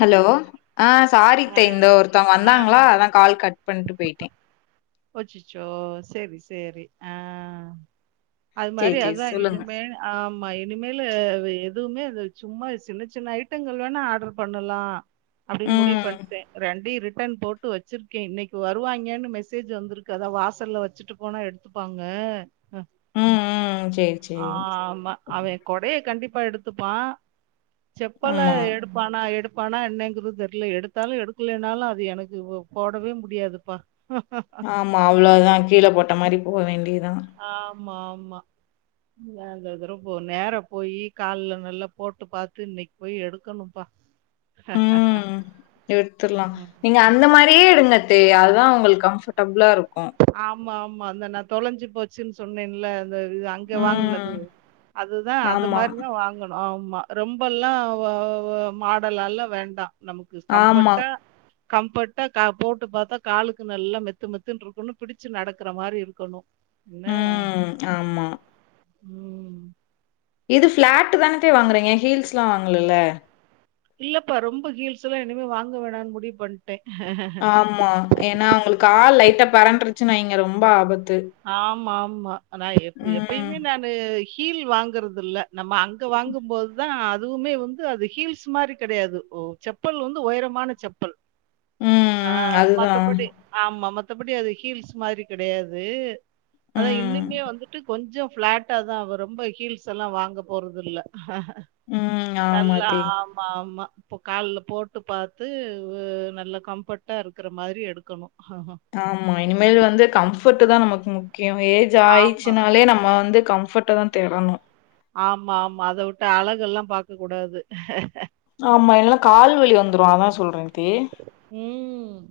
Hello ஆ சாரித்த ஆ இந்த ஒருத்தவங்க ஆ வந்தாங்களா அதான் கால் கட் பண்ட்டு போய்ட்டே அச்சச்சோ சரி சரி ஆஹ் அது சேரி மாரி சேரி அதா சொல்லுங்க இனிமேல் ஆமா இனிமேலு அது அதுவுமே அது சும்மா சின்ன சின்ன ஐட்டங்கள் வேணா ஆர்டர் பண்ணலா அப்டின்னு முடிவு ம் பண்ணிட்டே ரெண்டயு ரிட்டன் போட்டு வச்சிருக்கேன் இன்னைக்கு வருவாங்கேன்னு மெசெஜ் மெசேஜ் வந்திருக்கு அதா வாசல்ல வச்சுட்டு போனா எடுத்துப்பாங்க ஹ ம் ம் சேரி ஆ சேரி ஆமா அவன் கொடைய கண்டிப் அப்ப எடுத்துப்பா செப்பல்ல ஆமா எடுப்பானா எடுப் பணம் என்னங்கறது தெரியல எடுத்தாலும் எடுக்கலைனாலும் அது எனக்கு போடவே முடியாதுப்பா ஆமா அவ்வளவுதான் கீழே போட்ட மாதிரி போக வேண்டியது தா ஆமா ஆமா இந்த து போ நேரா போயி கால்ல நல்லா போட்டு பார்த்து இன்னைக்கு போய் எடுக்கணும்ப்பா ம்ஹ் எடுத்துடலாம் ம். நீங்க அந்த மாதிரியே எடுங்கத்து அதா உங்களுக்கு கம்ஃபர்டபுளா இருக்கும் ஆமா ஆமா அந்த நா தொலைஞ்சு போச்சு ச்சு சொன்னேன்ல இது அங்க வாங்கினது ம் அதுதான் அது ஆமா மாதிரிதான் வாங்கணும் ஆமா ரொம்பெல்லாம் ஆ மாடல்லாம் வேண்டாம் நமக்கு ஆமா கம்ஃபர்ட்டா கம்ஃபர்ட்டா போட்டு பார்த்தா காலுக்கு நல்லா மெத்து மெத்துன்னு ஒன்னு பிடிச்சு நடக்கிற மாதிரி இருக்கணும் என்ன ம் ஆமா ம். இது பிளாட்டு் தானேக்கா வாங்கறீங்க ஹீல்ஸெல்லு இல்லப்பா ரொம்ப ஹீல்ஸ் எல்லாம் இனிமே வாங்க வேணாம்னு முடிவு பண்ணிட்டேன் ஆமா ஏன்னா அவங்களுக்கு கால் லைஃப் பெறண்டுருச்சுன்னு வைங்க ரொம்ப ஆபத்து ஆமா ஆமா ஆனா எப் ம் எப்பயுமே நானு ஹீல் வாங்கறது இல்ல நம்ம அங்க வாங்கும்போதுதான் அதுவுமே வந்து அது ஹீல்ஸ் மாரி கெடையாது ஓ செப்பல் வந்து ஒயரமான செப்பல் ம், ஆ ம். அதுதான். மத்தபடி ஆமா மத்த மத்தபடி அது ஹீல்ஸ்மாரி கெடையாது அது அதா ம், இனிமே வந்துட்டு கொஞ்சம் ஃப்ளாட்டாதா அவ ரொம்ப ஹீல்ஸ்லா வாங்க போறது இல்ல ஹ ம் ஆமா அதே ஆமா. இப்போ கால்ல போட்டுப்பாத்து உ நல்லா கம்ஃபட்டா இருக்குறா மாரி எடுக்கணும் ஆமா இனிமேல் வந்து கம்ஃப் ஃபட்டுதா நமக் முக் கே அவன் ஏஜ் ஆமா, ஆயிச்சுனாலே நம்மவந்து கம் ஃபட்டதா தேடணும் ஆமா ஆமா அதவுட்ட அளகுல்லா பாக்கக்கூடாது ஆமா இல்லனா கால்வலி வந்துரு அதா சொல்றே உம்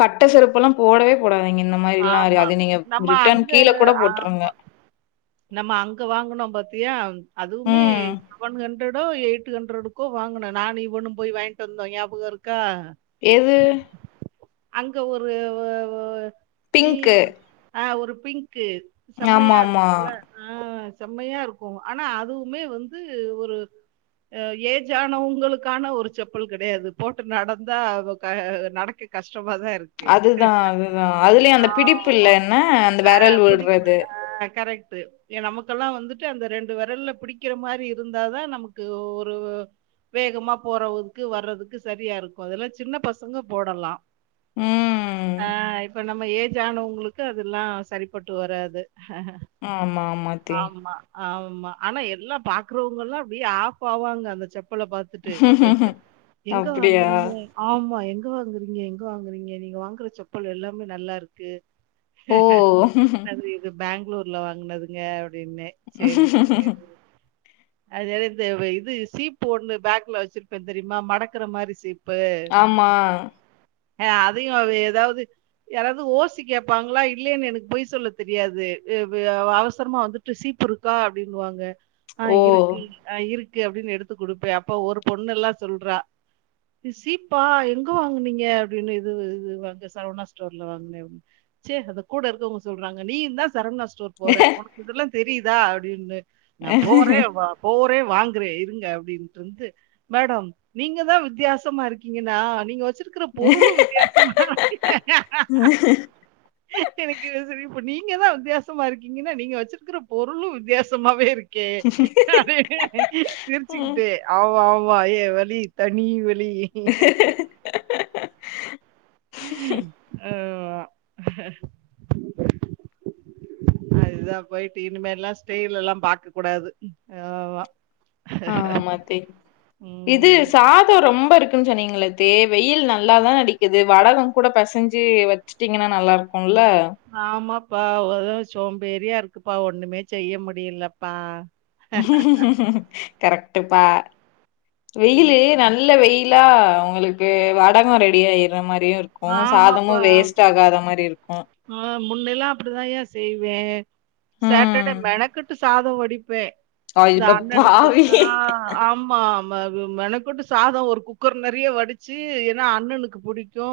கட்டசெருப்புலா போடவேபோடா அ இங்க இந்தமாரிலா அரு ஆமா. அது நீங்க நம்ம ரிட்டன் அங்க கீழகூட போட்ருங்க ஆமா. நம்ம அங்க வாங்கனோபத்தியா அதுவுமே ம். செவன் ஹண் றடோ எயிட்ஹண்ட்ரடுக்கோ வாங்கனோ நா நீ ஒண்ணு போய் வாங்கிட்டு வந்தோ நியாபகோருக்கா எது அங்க ஒருவவ நீ பிங்க்கு. ஒ ஆஹ் ஒருப் பிங்க் க்கு செம்மையாரு ஆமாமா. ஃபுல்லா ஆஹ் ச் செம்மையாருக்கு ஆனா அதுவுமே வந்து ஒரு ஏஜனாவங்களுக்கான ஒரு செப்பல் கெடையாது போட்டு நடந்தா க நடக்க கஷ் அதுதா அதுதா அதுலயுமஅந்த ஆமா. பிடிப்பில்லனா அந்த விரல் வுட்றது கரெக்டு ஏ நமக்கெல்லா வந்துட்டு அந்த ரெண்டு விரல்ல பிடிக்கிறமாரி இருந்தாதா நமக்கு ஒரு வேகமா போறவுக்கு வர்றதுக்கு சரியாருக்கு அதெல்லா சின்ன பசங்க போடலா உம்ம் ம்ம ஏஜானவங்களுக்கு அதெல்லா சரிப்பட்டு வராது ஆமா ஆமா தே ஆமா, ஆமா ஆனாயேல்லா பாக்குறவுங்களா அப்டியே ஆஃப் ஆவாங்க அந்த செப் ஃபுல்லாபாத்துட்டு அப்படியா? எங்கவாங்குறீங்க ஆமா எங் எங்கவாங்குறீங்க எங்கவாங்குறீங்க நீங்கவாங்குற செப்பல் எல்லாமே நல்லார்க்கு ஓ பேங்க்ளூர் ல வாங்குனதுங்க அப் டினே செரி [inaudible] அது இந்த வ இது சீப்பு ஒண்ணு பேக்ல வச்சிருப்பே தெரியுமா மடக்கற மாரி சீப் ஆமா ஆஹ் அதையு அது ஏதாவது யாராவது ஓசி கேப்பாங்க்ளா இல்லென்னு எனக்கு பொய் சொல்ல தெரியாது எ ப யா அவசரமா வந்துட்டு சீப்புருக்கா அப்டிங்குவாங்க ஓ! ஆஹ் இருக்குங் ஆஹ் இருக் க்கு அப்டின்னு எடுத்து குடுப்பே அப்ப ஒரு பொண்ணுல்லா சொல்றா இது சீப்பா எங்க வாங்குனீங்க அப்டின்னு இது இது அங்க சரவணாஸ்டோர்ல வாங்க்னே அப் சேர் அங்க கூட இருக்கவங்க சொல்றங்க நீயுந்தா ச் சரவணாஸ் ஸ்டோர் போறே உனக்கிதெல்லா தேரிதா அப்டின்னு நான் போரே வா போ வாங்குறே இருங்க அப்படின்டு வந்து மேடம் நீங்க தான் வித்தியாசமா இருக்கீங்கன்னா நீங்க வச்ச க்கிற பொருளு வித்தியாசமாதான் [inaudible] எனக்கு இது சிரிப்பு இப்ப நீங்கதான் வந் வித்தியாசமா இருக்கீங்கன்னா நீங்க வச்சிருக்கிற பொருளும் வித்தியாசமாவே இருக்கு கே ம். சிரிச்சுக்கிட்டே ஆமா ஆமா வா ஏ வலி தனி வலி லி ஆமா அதுதா பேயிட்டு இனிமேல்லா ஸ்டெயில்லா பாக்க கூடாது ஆமா ஆமாத்தே இது ம் சாதோ ரொம்ப இருக் ம் சொன்னீங்களே தே வெயில் நல்லா தா அடிக்குது வடகம் கூட பெசஞ்சு வச்சுட்டீங்கனா நல்லாருக்கு ஆமாப்பா ஒரே சோம்பேரியா இருக் க்குப்பா ஒண்ணுமே செய்ய முடியலப்பா கரெக்ட்டுப்பா வெயிலு ம் நல்ல வெயில் கிளா உங்களுக்கு வடகோ ரெடி ஆயிற மாரி ஆ ஆமாப்பா மாரி இருக்கும் ஆஹ் முன்னெல்லா அப்படிதான்யா செய்வ சாட்டர்டே ம் மெணக்கட்டு சாத து வடிப்பேன் இந்த அட அண்ணனுக்கு பாவி ஆஹ் ஆமா மெனக்கட்டு சாதம் ஒரு குக்கர் நிறைய வடிச்சு ஏன்னா அண்ணனுக்கு புடி கூ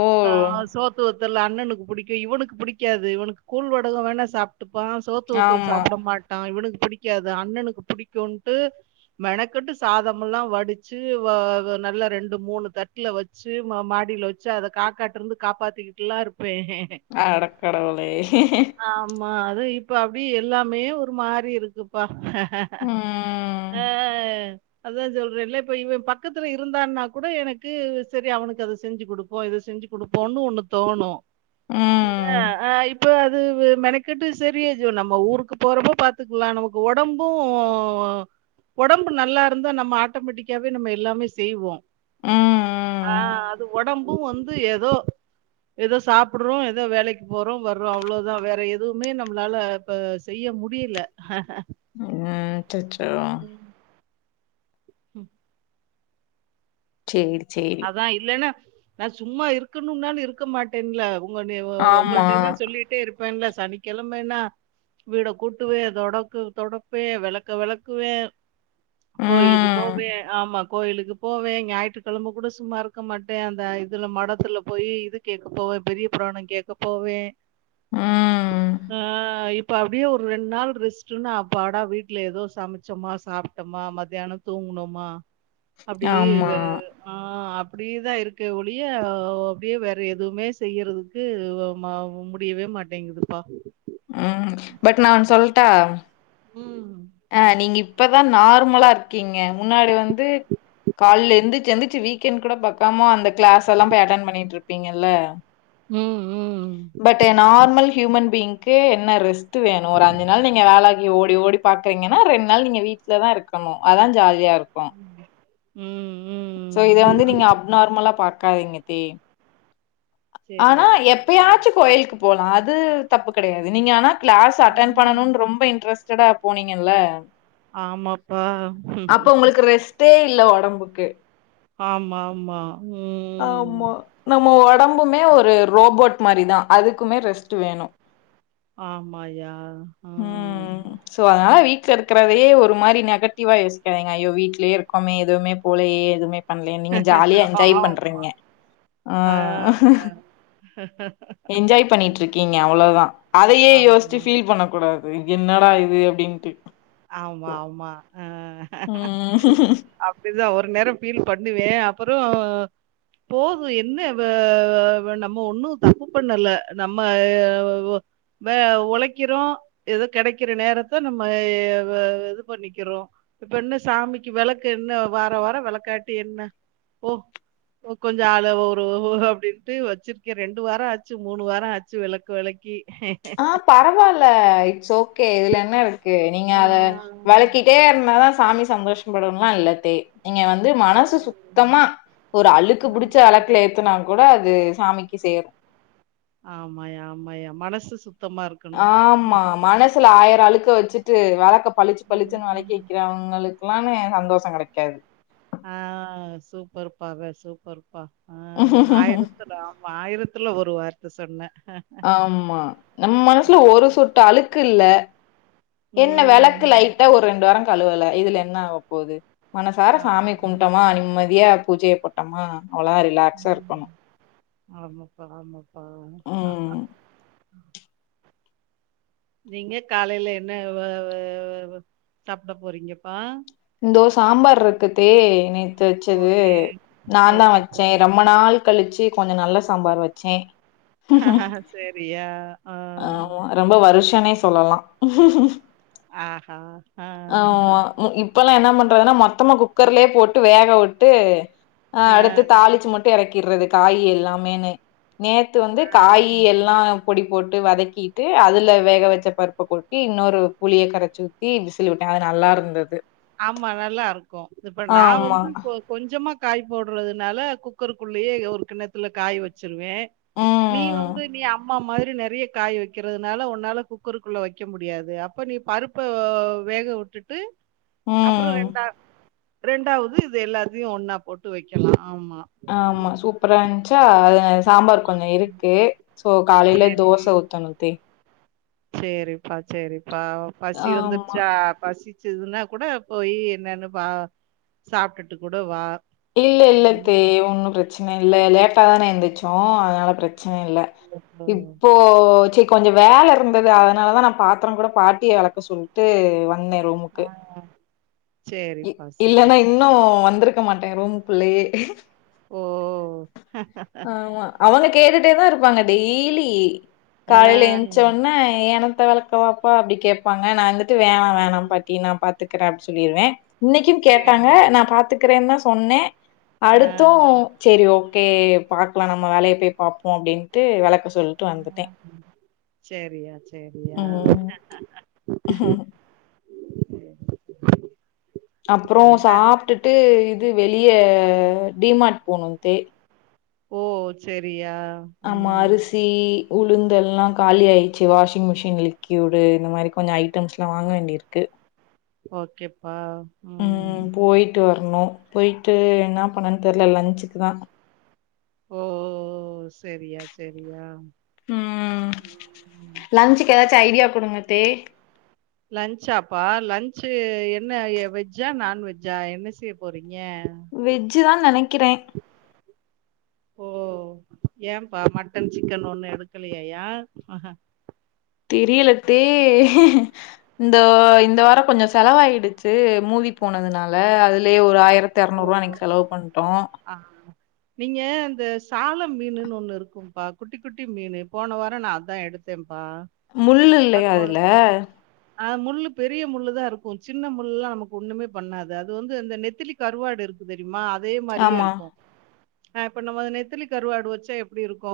ஓ பா.. [unintelligible] தல்லா அண்ணனுக்கு பிடிக்கு இவனுக்கு புடிக்காது இவனுக்கு கூல் வடகம் வேணா சாப் துப்பா சோத்துவத்தல் ஆமா சாப்பிட மாட்டா இவனுக் பிடிக்காது அண்ணனுக்கு புடிக்குன்டு மெனக்கட்டு சாதமெல்ல வடிச்சு வ வ நல்லா ரெண்டு மூணு தட்டல வச்சு மா மாடியில வச்சு அதை காக்காட்டு இருந்து காப்பாத்திக்கிட்டுல்லாம் இருப் அடக்கடவுளே து இப்ப அப்படி எல்லாமே ஒரு மாறி இருக்குப்பா ஆஹ் ம் ஆ அதா சொல்றேன்ல இப்ப இவ பக்கத்துல இருந்தான்னா கூட எனக்கு செரி அவனுக் கு அத செஞ்சி குடுப்போ இத செஞ்சி குடுப்போன்னு ஒண்ணு தோணு இல்ல ம் ஆ இப்ப வு மெனக்கட்டு சரியாடு நம்ம ஊருக்கு போறப்போ பாத்துக்லா நமக்கு ஒடம்பு ஒடம்பு நல்லா இருந்தா நம்ம ஆட்டோமேட்டிக்காவே நம்ம எல்லாமே செய்வோ ம் ஆ ம் அத் ஒடம்பு வந்து ஏதோ ஏதோ சாப்புர்றோ ஏதோ வேலக்கி போறோ வர்றோ அவ்ளோதா வேற எதுவுமே நம்ளால இப்ப செய்ய முடியல ம் அச்சச்சோ ம் சேரி சேரி அதா இல்லன்னா நா சும்மா இருக்கணும்னாலு இருக்கமாட்டேன்ல உங்கனேவுவ ஆமா உங்கள்டேல்லா சொல்லிட்டே இருப் பன்ல சனிக்கெழமன்னா வீட கூட்டுவே தொடக்கு தொடப்பே வெளக்க வெளக்குவே கோயிலுக்கு ம் போவே ஆமா கோயிலுக்கு போவே ஞாயிற்றுக்கெழம கூட சும்மா இருக்க மாட்டே அந்த இதுல மடத்துல போய் இது கேக்க போவ பெரிய புராணொ கேக்க போவே ம் ஆஹ் இப் இப்ப அப்டியே ஒரு ரெண் நாள் ரெஸ்ட்டுன்னா அப்பாடா வீட்ல ஏதோ சமச்சோம்மா சாப்ட்டோமா மதியானொ தூங்குணோமா அப்டியே இவ ஆமா ஆ அப்டியேதா இருக்கே ஒளிய ஆ அப்டியே வேற எதுவுமே செய்யறதுக்கு வ ம முடியவே மாட்டேங்குதுப்பா ம் பட் நா ஒன் சொல்ட்டா ம். இப்பதா நார்மலா இருக்கீங்க முன்னாடி வந்து கால்ல எந்திச்சு எந்திச்சு வீக்கெண்ட் கூட பாக்காம அந்த க்ளாஸ் எல்லா போயி அட்டன் பண்ணிட்ருக் பீங்கல்ல ம், ம். But a normal human being கே என்ன ரெஸ் டு வேணு ஒரு அஞ்சு நாள் நீங்க வேலாக்கி ஓட் இப்டி ஓடி பாக்குறீங்கன்னா ரெண் நாள் நீங்க வீட்லதா இருக்கணு அதா ஜாலியா இருக் கு ம் சோ இத ம். வந்து நீங்க அப்னார்மலா பார் க்காதிங்க தே ஆனா சரியா, சரியா. எப்பயாச்சுதா கோயில்க்கு போலா அது தப்பு கடையாது நீங்க ஆனா கிளாஸ் அட்டென் ம். பண்ணனும்னு ரொம்ப இன்ட்ரஸ்ட் டட்டா போனீங்கல்ல ஆமாப்பா அப்ப உங்களுக்கு ரெஸ்ட்டே இல்ல ஒடம்புக்கு ஆமா ஆமா உம் புமே ஒரு ரோபோட் மாரி தான் அதுக்குமே ரெஸ்ட் வேணும் ஆமாயா ஹ ல இருக்கதே ஒரு மாரி நெகட்டிவ்வா யோசிக்காதீங்க ஐயோ வீட்டிலேயே இருக்கோமே எதுவுமே போலையே எதுவுமே பண்லயே நீங்க ஜாலியா என்ஜாய் ஆமா பண்றீங்க ஆ ஆஹ என்ஜாய் பண்ணிட்டு இருக்கீங்க அவ்ளோதான் அதயே யோசிச்சு ஆமா ஃபீல் பண்ணக் கூடாது இது என்னடா இது அப்டின்ட்டு ஆமா ஆமா ம் அப்டிதான் ஒ ரு நேரம் ஃபீல் பண்ணுவேன் அப்புறம் போதும் என்ன நமம் தப்பு பண்ணல நம்ம உழைக்கிறோ ஏதோ கிடைக்கிற நேரத்த நம்ம அ இது பண்ணிக்கிறோம் இப்ப என்ன சாமிக்கு விளக்கு என்ன வார வாரம் விளக்காட்டி என்ன போ கொஞ்சம் அள ஒரு அப்டின்ட்டு வச்சிருக்கேன் ரெண்டு வாரம் ஆச்சு மூணு வாரம் ஆச்சு விளக்கு விளக்கி ஹா பரவால்ல இட்ஸ் ஓக் கே இதுல என்ன இரு க்கு நீங்க அத விளக்கிட்டே இருந்தா தான் சாமி சந்தோஷப்படணுலா இல்லத்தே நீங்க வந்து மனசு சுத்தமா ஒரு அழுக்கு புடிச்ச விளக்குல ஏத்துனா கூட அது சாமிக்கு சேரும் ஆமாயா ஆமாயா மனசு சுத் ஆமா மனசுல ஆயிரம் அழு க்க வச்சுட்டு விளக்க பளிச்சு பளிச்சுனு வெலக்கி வைக்கிறவங்களுக்கு களாம் சந்தோஷம் கிடைக்காது ஆஹ் சூப்பர் பா வ சூப்பர் பா ஆஹ் ஆயிரத்துல ஆமா ஆயிரத்து த்துல ஒரு வார்த்த சொன்ன ஆமா நம்ம மனசுல ஒரு சொட்டு அழுக்கு இல்ல என்ன ம் விளக்கு லைட்டா ஒரு ரெண்டு வாரங் கழுவல இதுல என்ன ஆவப்போது மனசார ஆமா சாமி கும்ப்டமா நிம்மதியா பூஜைய போட்டமா அவ்ளாத ரிலாக்ஸா ம். இருக்கணு ஆமாப்பா ஆமா ஓ நீங்க காலையில என்ன வ வ வ சாப்பிட போறீங்கப்பா இதோ சாம்பார் இருக்குதே நே நேத்து வச்சது ஓகே. நான்தா ஓகேப்பா. வச்சே ரொம்ப நாள் கழிச்சு கொஞ்ச நல்ல சாம்பார் வச்சே சேரியா ஆஹ் சொல்லலா ஆஹா ஆஹ் ஹ் [unintelligible] என்ன பண்றதுன்னா மொத்தமா குக்கர்லயே போட்டு வேக விட்டு ஆ, ஆஹ் அடுத்து தாளிச்சு மட்டு இறக்கி [unintelligible] காய் எல்லாமேன்னு நேத்து வந்து ஆ. காய் எல்லா பொடிப் போட்டு வதக்கிட்டு அதுல வேக வச்ச பருப்பை கொட்டி இன்னொரு புளிய கரைச்சி ஊத்தி விசில் விட்ட அது நல்லா இருந்தது ஆமா நல்லா இருக்கும் இப்ப நான் ஆமா வந்து சோ கொஞ்சமா காய் போடுறதுனால குக்கருக்குள்ளயே ஒரு கிண்ணத்துல காய் வச்சு [unintelligible] நீ ம் வந்து நீ அம்மா மாரி நறைய காய் வைக்கிறதுனால உன்னால குக்கருக்குள்ள வைக்க முடியாது அப்ப நீ பருப்ப வேக விட்டுட்டு அப்புற ம் ரெண்டா ரெண்டாவது இது எல்லாத்தையு ஒன்னா போட்டு வைக்கலா ஆமா சூப்பரா இருந்துச்சா அ சாம்பார் கொஞ்ச ம். இருக்கு சோ காலைல சரி. தோச ஊத்தணுத்தே சரிப்பா சரிப்பா பசி ஆமா வந்துருச்சா பசி இதுன்னா கூட போய் என்னன்னு பா சாப்ட்டுட்டு கூட வா இல்ல இல்லத்த ம். ஒன்னும் பிரச்சனை இல்ல லேட்டாதானே எந்துருச்ச வோ அதனால பிர பிரச்சன இல்ல ஓஹோ! இப்போ சே கொஞ்சம் வேலை இருந்தது அதனால தான் நான் பாத்திரம் கூட பாட்டிய வெளக்க சொல்லிட்டு வந்தேன் ஆஹ் இ இல்லன்னா இன்னும் வந்திருக்க மாட்டேன் ஏரோம் பிள்ளயே ஓ அ. ஆமா அவங்க கேட்டுட் டேதா இருப்பாங்க டெய்லி காலைல ஆ. ஏஞ்ச்சோட்ன எனக் ப வெளக்கவாப்பா அப்டி கேப்பாங்க நா வந்துட் து வேணா வேணாம் பாட்டி நா பாத் துக்றே அப்டி சொல்லிருவே இன்னைக்கூ கேட்டாங்க சரி. நா பாத்துக்குறேன்தா ஸ் பொன்னே ஆ. அடுத்தூ செரி ஓ கே எப் பாக்கலா நம்ம வேலைய போய் பாப்போ அப்டின்ட்டு வெளக்க ஸ் செரியா செரியா க்கு ம் க்கு க்ஷடக் அப்றோ சாப்டுட்டு இது வெளிய ஆ. டீ மார்ட் போணூ தே ஓ செரியா ஆமா அரிசி உளுந்தெல்லா காலி ஆயிச்சு வாஷிங் மிஷின் லிக்யூடு இந்த மாரி கொஞ்சோ ஐட்டம்ஸ்லா வாங்க வேண்டியிருக்கு ஓகேப்பா ம் போயிட்டு வரணு போயிட்டு எங்கா பண்ணன்னு தெர்ல லஞ்சுக்கு தான் ஓ ஓ ஓ ஸ் ம் ம். லஞ்சுக்கு ஏதாச்சு ஐடியா குடுங்கத் தேக் லன்ச்சாப்பா லன்ச்சு என்ன வெஜ்ஜா நான்வெஜ்ஜா என்ன செய்ய போறீங் வெஜ்ஜுதா நெனைக் க்கிறே ஓ ஏம்பா மட்டன் சிக்கன் ஒன்னு எடுக்கலையாயா தெரியலத்தே தே இந்த வாரோ கொஞ்சோ செலவாயிடுச்சு மூவி போனதுனால அதுலயே ஒரு ஆயிர் ஓஹோஹோ ஆ நீங்க அந்த சால மீனுன் ஒன்னு இருக்கூ பா குட்டி குட்டி மீனு போன வாரோ நா அதா எடுத்தே முள்ளில்லையா அதுல. அ முள்ளு பெரிய முள்ளுதா இருக்கூ சின்ன முள்ளெல்லா நமக்கு ஒன்னுமே பண்ணாது அது வந்து அந்த நெத்திலி கருவாடு இருக்கு தெரியுமா அத் தே மாரியே ஆமா, இருக்கூ ஆ இப்ப நம்ம நெத்தலி கருவாடு வச்சா எப்படிருக்கூ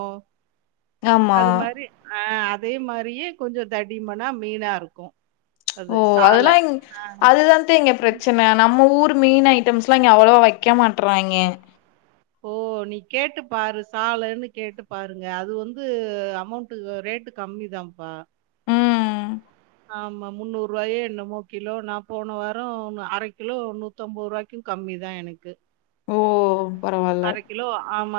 ஆமா. அது மாரி ஆ அப் அதே மாரியே கொஞ்சம் தடிமனா மீனா இருக்கும். ம்ச் ஓ அது சால அதெல்லாம் அதுதான்ங்கத்த இங்க ம். பிரச்சன நம்ம ஊருக். மீன் ஐட்டம்ஸ் எல்லாம் இங்க அவ்வளவா வைக்க மாட்டறாங்க. ஓ நீ கேட்டு பாரு சாலைன்னு கேட்டு பாருங்க அது வந்து அமௌண்ட்டு ரேட்டு கம்மிதான்ப்பா. ம். ஆமா முன்னூறுபாயோ என்னமோ கிலோ நான் போன வாரம் அர கிலோ நூத்தம்பது ரூபாய்க்கும் கம்மி தா எனக்கு. ஓ பரவாயில்ல. கிலோ ஆமா.